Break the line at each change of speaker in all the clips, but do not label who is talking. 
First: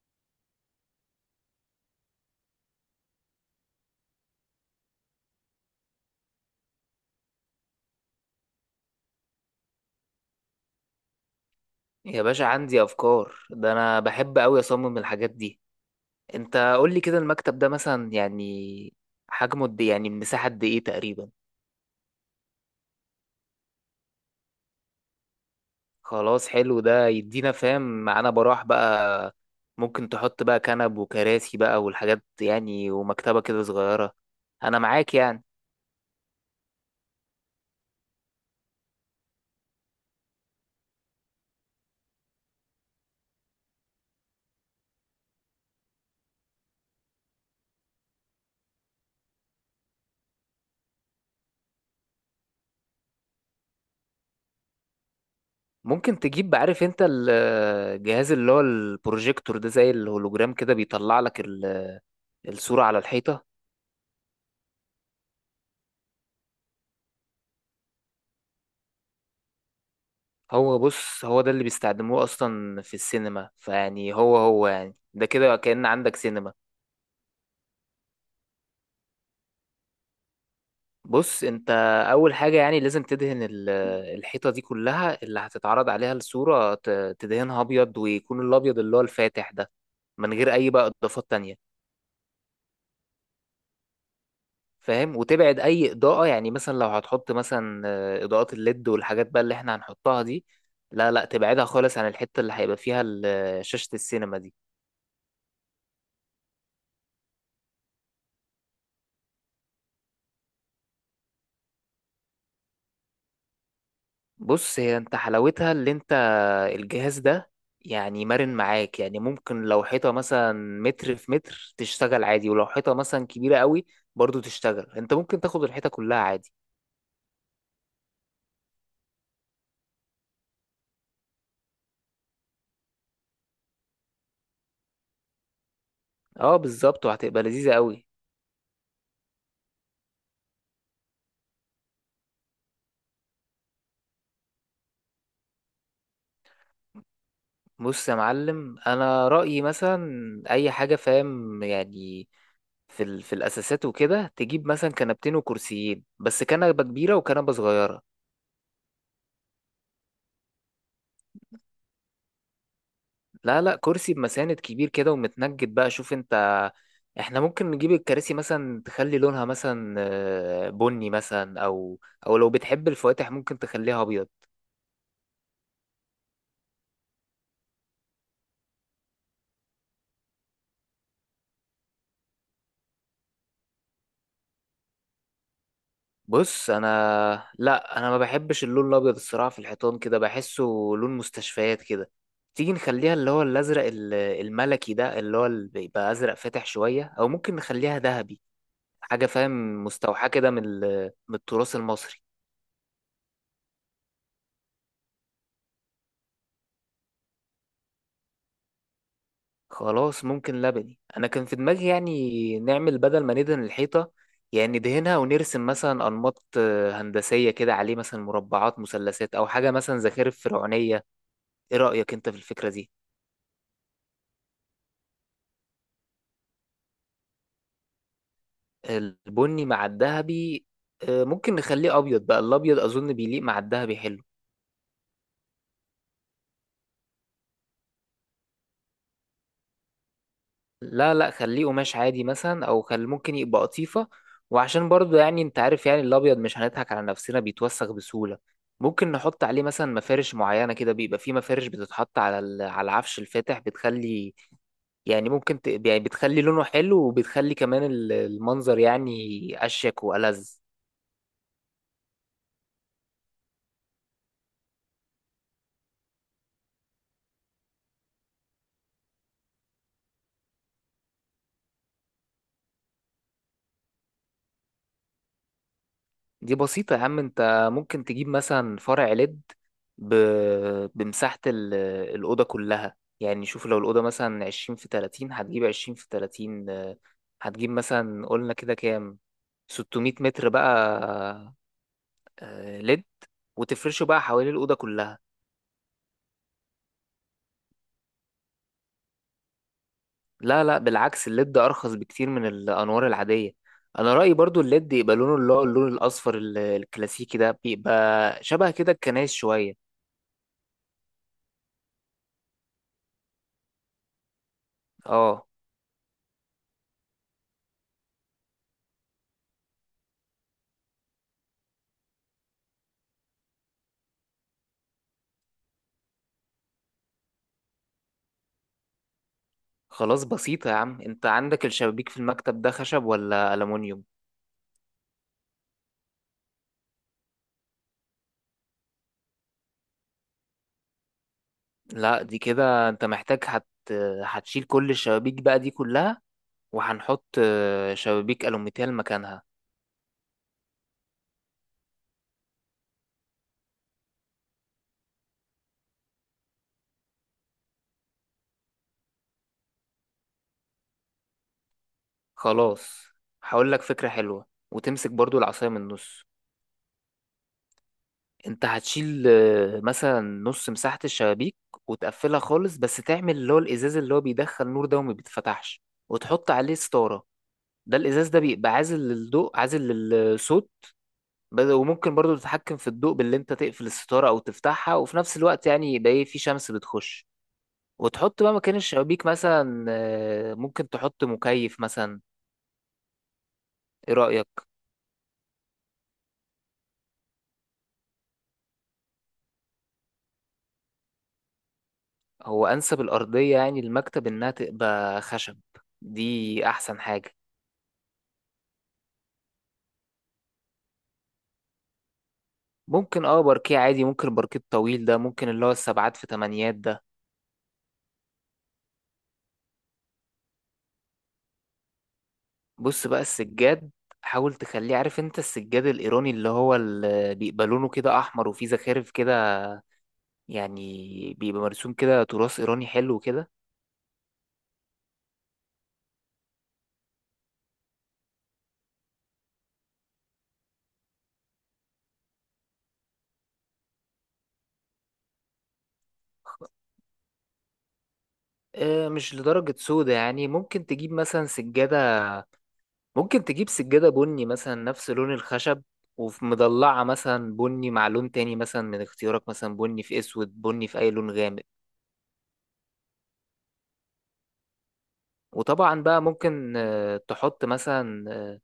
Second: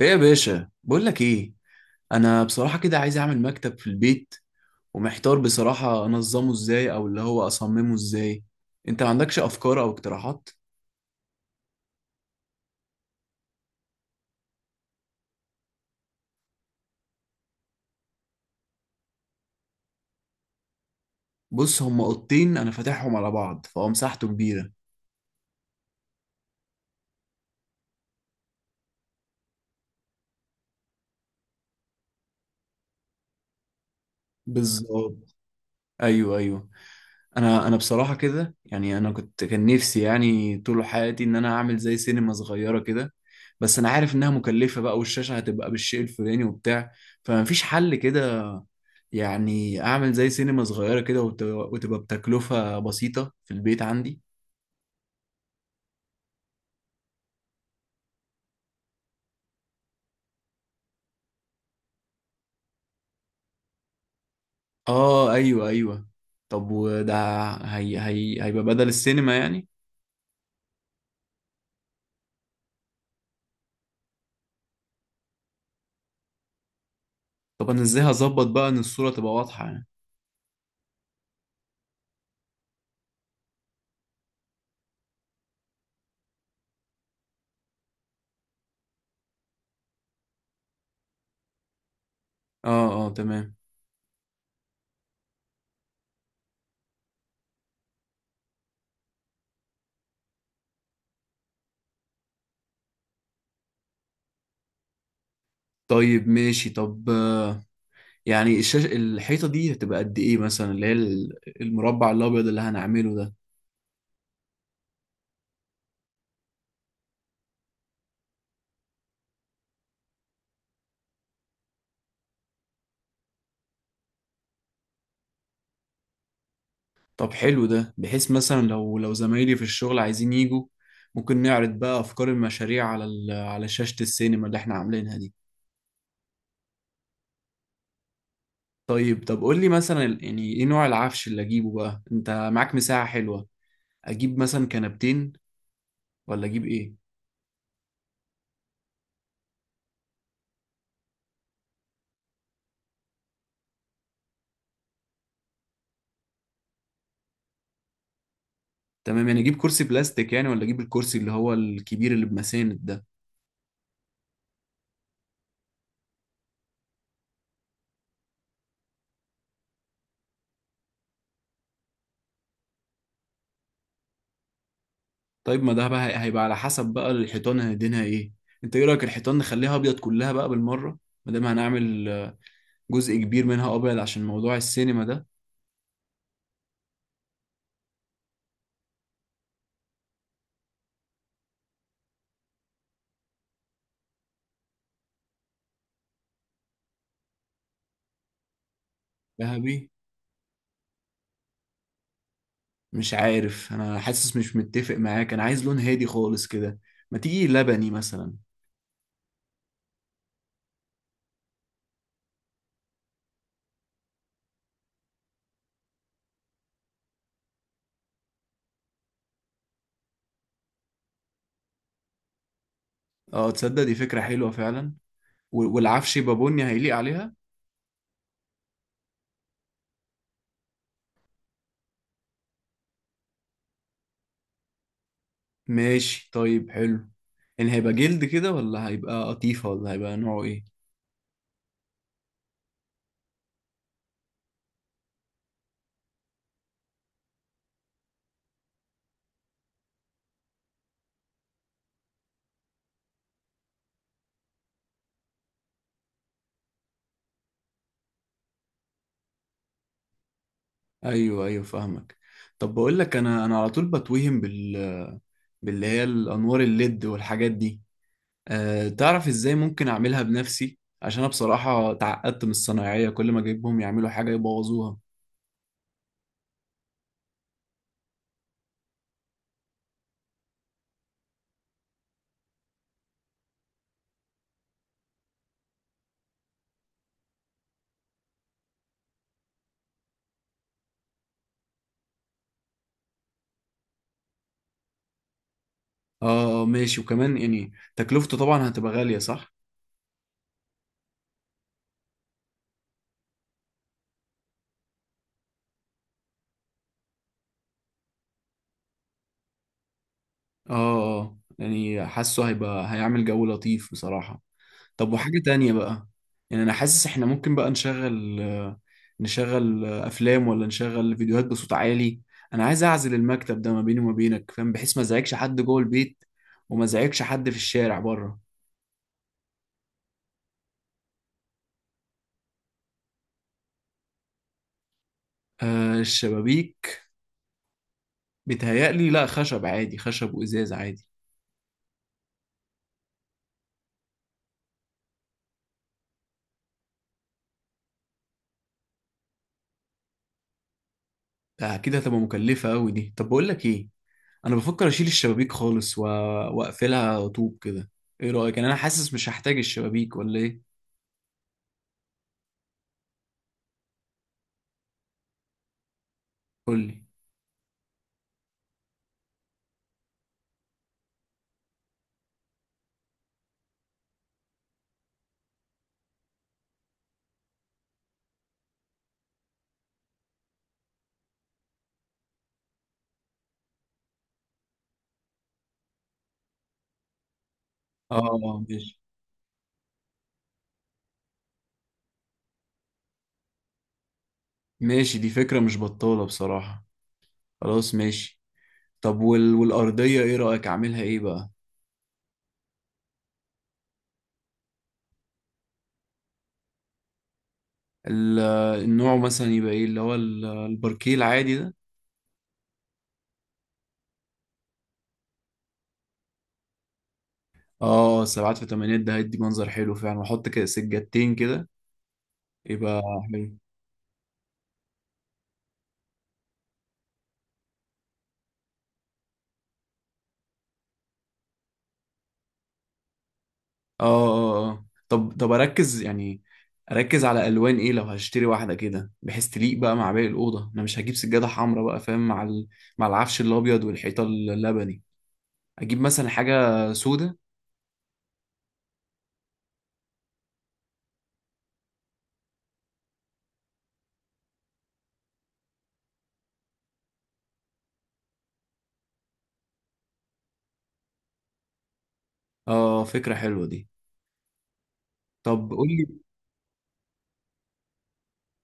ايه يا باشا، بقول لك ايه. انا بصراحه كده عايز اعمل مكتب في البيت، ومحتار بصراحه انظمه ازاي او اللي هو اصممه ازاي. انت ما عندكش افكار او اقتراحات؟
يا باشا عندي افكار، ده انا بحب قوي اصمم الحاجات دي. انت قول لي كده، المكتب ده مثلا يعني حجمه قد إيه؟ يعني المساحه قد ايه تقريبا؟
بص هما اوضتين انا فاتحهم على بعض، فهو مساحته كبيره.
خلاص حلو، ده يدينا فاهم معانا براح بقى. ممكن تحط بقى كنب وكراسي بقى والحاجات يعني ومكتبه كده صغيره. انا معاك
بالظبط.
يعني.
ايوه ايوه. انا بصراحه كده يعني، انا كنت كان نفسي يعني طول حياتي ان انا اعمل زي سينما صغيره كده. بس انا عارف انها مكلفه بقى، والشاشه هتبقى بالشيء الفلاني وبتاع، فمفيش حل كده؟ يعني اعمل زي سينما صغيره كده وتبقى بتكلفه بسيطه في البيت عندي.
ممكن تجيب عارف انت الجهاز اللي هو البروجيكتور ده؟ زي الهولوجرام كده بيطلع لك الصوره على الحيطه.
اه ايوه ايوه. طب وده هي هيبقى بدل السينما يعني؟
هو بص، هو ده اللي بيستخدموه اصلا في السينما، فيعني هو هو يعني ده كده كأن عندك سينما.
طب انا ازاي هظبط بقى ان الصوره تبقى واضحه يعني؟
بص انت، اول حاجة يعني لازم تدهن الحيطة دي كلها اللي هتتعرض عليها الصورة، تدهنها ابيض، ويكون الابيض اللي هو الفاتح ده، من غير اي بقى اضافات تانية،
اه اه تمام.
فاهم؟ وتبعد اي اضاءة. يعني مثلا لو هتحط مثلا اضاءات الليد والحاجات بقى اللي احنا هنحطها دي، لا لا تبعدها خالص عن الحتة اللي هيبقى فيها شاشة السينما دي.
طيب ماشي. طب يعني الحيطة دي هتبقى قد إيه مثلا؟ اللي هي المربع الأبيض اللي هنعمله ده.
بص هي انت حلاوتها اللي انت، الجهاز ده، يعني مرن معاك. يعني ممكن لو حيطة مثلا متر في متر تشتغل عادي، ولو حيطة مثلا كبيرة قوي برضو تشتغل. انت ممكن تاخد الحيطة كلها عادي.
طب حلو ده، بحيث مثلا لو زمايلي في الشغل عايزين يجوا، ممكن نعرض بقى أفكار المشاريع على شاشة السينما اللي إحنا عاملينها دي.
اه بالظبط، وهتبقى لذيذة قوي.
طيب طب، قول لي مثلا يعني إيه نوع العفش اللي أجيبه بقى؟ أنت معاك مساحة حلوة. أجيب مثلا كنبتين ولا أجيب إيه؟
بص يا معلم، انا رأيي مثلا اي حاجة فاهم يعني، في في الاساسات وكده، تجيب مثلا كنبتين وكرسيين، بس كنبة كبيرة وكنبة صغيرة.
تمام. يعني أجيب كرسي بلاستيك يعني، ولا أجيب الكرسي اللي هو الكبير اللي بمساند ده؟
لا لا، كرسي بمساند كبير كده ومتنجد بقى. شوف انت، احنا ممكن نجيب الكراسي مثلا، تخلي لونها مثلا بني مثلا، او لو بتحب الفواتح ممكن تخليها ابيض.
طيب ما ده بقى هيبقى على حسب بقى الحيطان هندينها ايه. انت ايه رايك الحيطان نخليها ابيض كلها بقى بالمره؟ ما دام هنعمل جزء كبير منها ابيض عشان موضوع السينما ده.
بص انا، لا انا ما بحبش اللون الابيض الصراحه في الحيطان، كده بحسه لون مستشفيات كده. تيجي نخليها اللي هو الازرق الملكي ده، اللي هو اللي بيبقى ازرق فاتح شويه، او ممكن نخليها ذهبي، حاجه فاهم
ذهبي؟
مستوحاه كده من التراث المصري.
مش عارف، انا حاسس مش متفق معاك. انا عايز لون هادي خالص كده. ما تيجي لبني مثلا.
خلاص، ممكن لبني. انا كان في دماغي يعني نعمل، بدل ما ندهن الحيطه يعني ندهنها، ونرسم مثلا انماط هندسيه كده عليه، مثلا مربعات مثلثات، او حاجه مثلا زخارف فرعونيه. ايه رايك انت في الفكره دي؟
اه تصدق دي فكره حلوه فعلا. والعفش يبقى بني هيليق عليها.
البني مع الذهبي ممكن نخليه ابيض بقى، الابيض اظن بيليق مع الذهبي حلو.
ماشي طيب حلو. يعني هيبقى جلد كده، ولا هيبقى قطيفه، ولا هيبقى نوعه ايه؟
لا لا، خليه قماش عادي مثلا، او خل ممكن يبقى قطيفة. وعشان برضو يعني انت عارف يعني الابيض، مش هنضحك على نفسنا، بيتوسخ بسهولة. ممكن نحط عليه مثلا مفارش معينة كده، بيبقى فيه مفارش بتتحط على على العفش الفاتح، بتخلي يعني ممكن يعني بتخلي لونه حلو، وبتخلي كمان المنظر يعني اشيك والذ.
ايوه ايوه فاهمك. طب بقول لك، انا على طول بتوهم باللي هي الانوار الليد والحاجات دي. أه تعرف ازاي ممكن اعملها بنفسي؟ عشان انا بصراحه اتعقدت من الصنايعيه، كل ما اجيبهم يعملوا حاجه يبوظوها.
دي بسيطة يا عم، انت ممكن تجيب مثلا فرع ليد، ب... بمساحة الأوضة كلها. يعني شوف لو الأوضة مثلا 20 في 30، هتجيب 20 في 30 هتجيب مثلا، قلنا كده كام، 600 متر بقى ليد، وتفرشه بقى حوالين الأوضة كلها.
اه ماشي. وكمان يعني تكلفته طبعا هتبقى غاليه صح؟
لا لا بالعكس، الليد أرخص بكتير من الأنوار العادية. أنا رأيي برضو الليد يبقى لونه اللي هو اللون الأصفر الكلاسيكي ده، بيبقى شبه كده الكنايس شوية.
اه يعني حاسه هيبقى هيعمل جو لطيف بصراحه. طب وحاجة
اه
تانية بقى. يعني أنا حاسس إحنا ممكن بقى نشغل أفلام، ولا نشغل فيديوهات بصوت عالي. أنا عايز أعزل المكتب ده ما بيني وما بينك، فاهم، بحيث ما أزعجش حد جوه البيت، وما أزعجش حد في الشارع بره.
خلاص بسيطة يا عم، انت عندك الشبابيك في المكتب ده خشب ولا ألمونيوم؟
آه الشبابيك. بيتهيألي لا، خشب عادي، خشب وإزاز عادي.
لا دي كده انت محتاج هتشيل كل الشبابيك بقى دي كلها، وهنحط شبابيك ألوميتال مكانها.
آه أكيد هتبقى مكلفة أوي دي. طب بقول لك إيه، أنا بفكر أشيل الشبابيك خالص وأقفلها طوب كده. إيه رأيك؟ يعني أنا حاسس مش هحتاج الشبابيك ولا إيه.
خلاص، هقول لك فكرة حلوة وتمسك برضو العصاية من النص.
قول لي.
انت هتشيل مثلا نص مساحة الشبابيك وتقفلها خالص، بس تعمل اللي هو الإزاز اللي هو بيدخل نور ده وما بيتفتحش، وتحط عليه ستارة. ده الإزاز ده بيبقى عازل للضوء عازل للصوت. وممكن برضو تتحكم في الضوء باللي انت تقفل الستارة او تفتحها، وفي نفس الوقت يعني يبقى ايه، في شمس بتخش.
آه
وتحط بقى مكان
ماشي.
الشبابيك مثلا ممكن تحط مكيف مثلا. ايه رأيك؟
ماشي دي فكرة مش بطالة بصراحة. خلاص ماشي. طب والأرضية ايه رأيك أعملها ايه بقى؟
هو انسب الارضية يعني المكتب انها تبقى خشب، دي احسن حاجة.
ال... النوع مثلا يبقى ايه؟ اللي هو الباركيه العادي ده.
ممكن اه باركيه عادي، ممكن الباركيه الطويل ده، ممكن اللي هو السبعات في تمانيات ده.
اه سبعات في تمانيات ده هيدي منظر حلو فعلا. واحط كده سجادتين كده يبقى
بص بقى
حلو.
السجاد، حاول تخليه عارف انت السجاد الايراني، اللي هو اللي بيبقى لونه كده احمر وفيه زخارف كده، يعني بيبقى مرسوم كده تراث إيراني حلو كده.
اه اه اه. طب طب اركز يعني، اركز على الوان ايه لو هشتري واحدة كده، بحيث تليق بقى مع باقي الأوضة. انا مش هجيب سجادة حمراء بقى فاهم مع العفش الأبيض والحيطة اللبني. اجيب مثلا حاجة سودة؟
مش لدرجة سودا يعني، ممكن تجيب مثلا سجادة، ممكن تجيب سجادة بني مثلا نفس لون الخشب، وفي مضلعة مثلا بني مع لون تاني مثلا من اختيارك، مثلا بني في أسود، بني في أي لون غامق.
اه فكرة حلوة دي. طب قول
وطبعا
لي،
بقى ممكن تحط مثلا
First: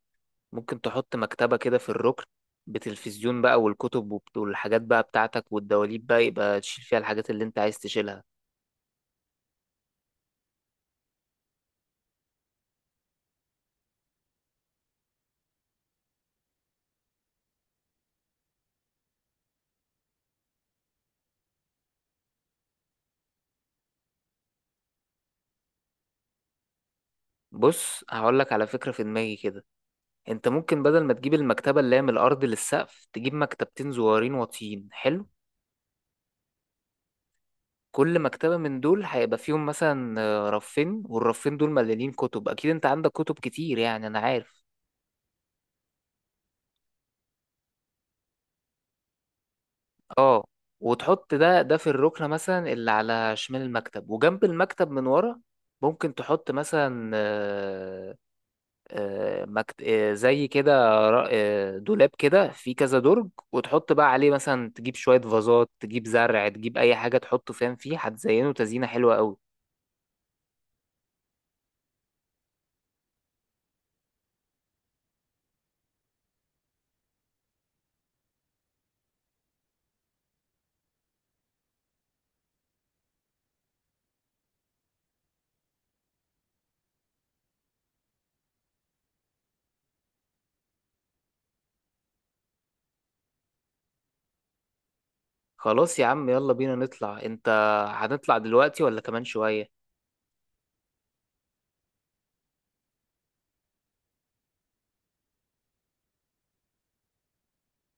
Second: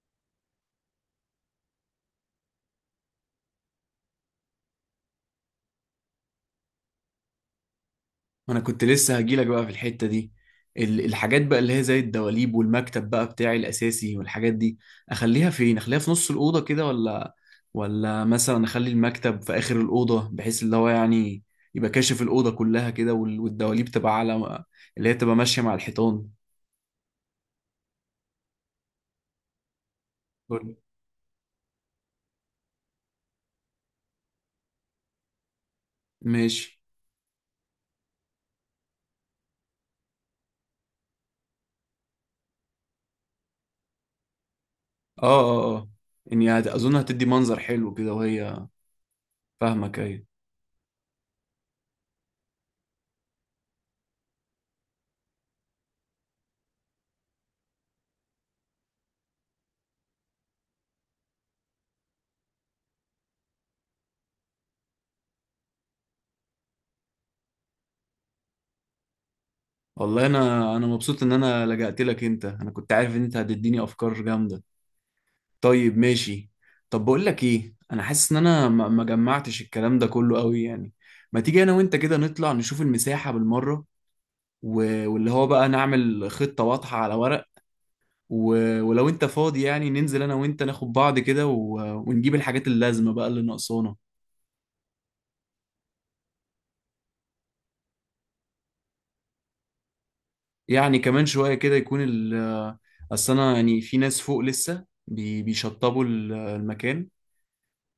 ممكن تحط مكتبة كده في الركن، بتلفزيون بقى والكتب والحاجات بقى بتاعتك والدواليب بقى، يبقى تشيل فيها الحاجات اللي انت عايز تشيلها.
انا كنت لسه هجيلك بقى في الحتة دي. الحاجات بقى اللي هي زي الدواليب والمكتب بقى بتاعي الاساسي والحاجات دي، اخليها فين؟ اخليها في نص الأوضة كده، ولا مثلا اخلي المكتب في آخر الأوضة، بحيث اللي هو يعني يبقى كاشف الأوضة كلها كده، والدواليب تبقى على اللي هي تبقى ماشية مع الحيطان.
بص هقولك على فكرة في دماغي كده، انت
قول.
ممكن بدل ما تجيب المكتبة اللي هي من الأرض للسقف، تجيب مكتبتين صغيرين واطيين حلو.
ماشي.
كل مكتبة من دول هيبقى فيهم مثلا رفين، والرفين دول مليانين كتب، أكيد انت عندك كتب كتير يعني أنا عارف.
اه اه اه، يعني اظن هتدي منظر حلو كده وهي. فاهمك ايوه.
اه، وتحط ده في الركنة مثلا اللي على شمال المكتب، وجنب المكتب من ورا ممكن تحط مثلا آه، آه، مكت... آه، زي كده، دولاب كده فيه كذا درج، وتحط بقى عليه مثلا، تجيب شوية فازات، تجيب زرع، تجيب أي حاجة تحطه فاهم فيه، هتزينه تزيينة حلوة قوي.
والله انا مبسوط ان انا لجأت لك انت. انا كنت عارف ان انت هتديني افكار جامدة. طيب ماشي. طب بقول لك ايه، انا حاسس ان انا ما جمعتش الكلام ده كله قوي يعني. ما تيجي انا وانت كده نطلع نشوف المساحة بالمرة، واللي هو بقى نعمل خطة واضحة على ورق. ولو انت فاضي يعني، ننزل انا وانت ناخد بعض كده ونجيب الحاجات اللازمة بقى اللي ناقصانا.
خلاص يا عم، يلا بينا نطلع. أنت، هنطلع دلوقتي ولا كمان شوية؟
يعني كمان شوية كده يكون ال، اصل انا يعني في ناس فوق لسه بيشطبوا المكان،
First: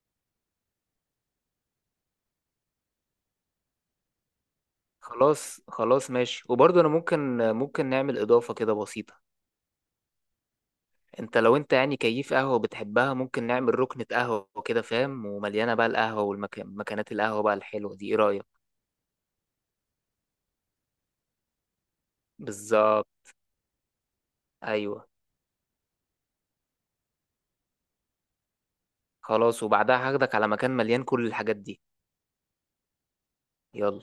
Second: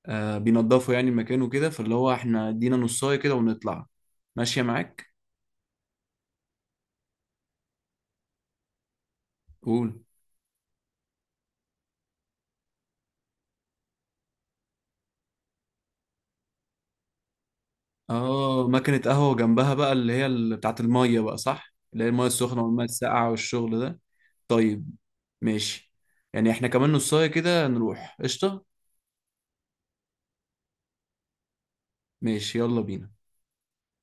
بينضفوا يعني المكان وكده، فاللي هو احنا ادينا نصاية كده ونطلع. ماشية معاك.
خلاص خلاص ماشي. وبرضه أنا ممكن نعمل إضافة كده بسيطة.
قول.
أنت يعني كيف قهوة بتحبها، ممكن نعمل ركنة قهوة كده فاهم، ومليانة بقى القهوة والمكانات القهوة بقى الحلوة دي، إيه رأيك؟
اه مكنة قهوة جنبها بقى اللي هي بتاعت المية بقى صح، اللي هي المية السخنة والمية
بالظبط.
الساقعة والشغل ده. طيب
أيوه.
ماشي. يعني احنا كمان نصاية كده نروح قشطة.
خلاص، وبعدها هاخدك على مكان مليان كل الحاجات دي.
ماشي يلا بينا.
يلا.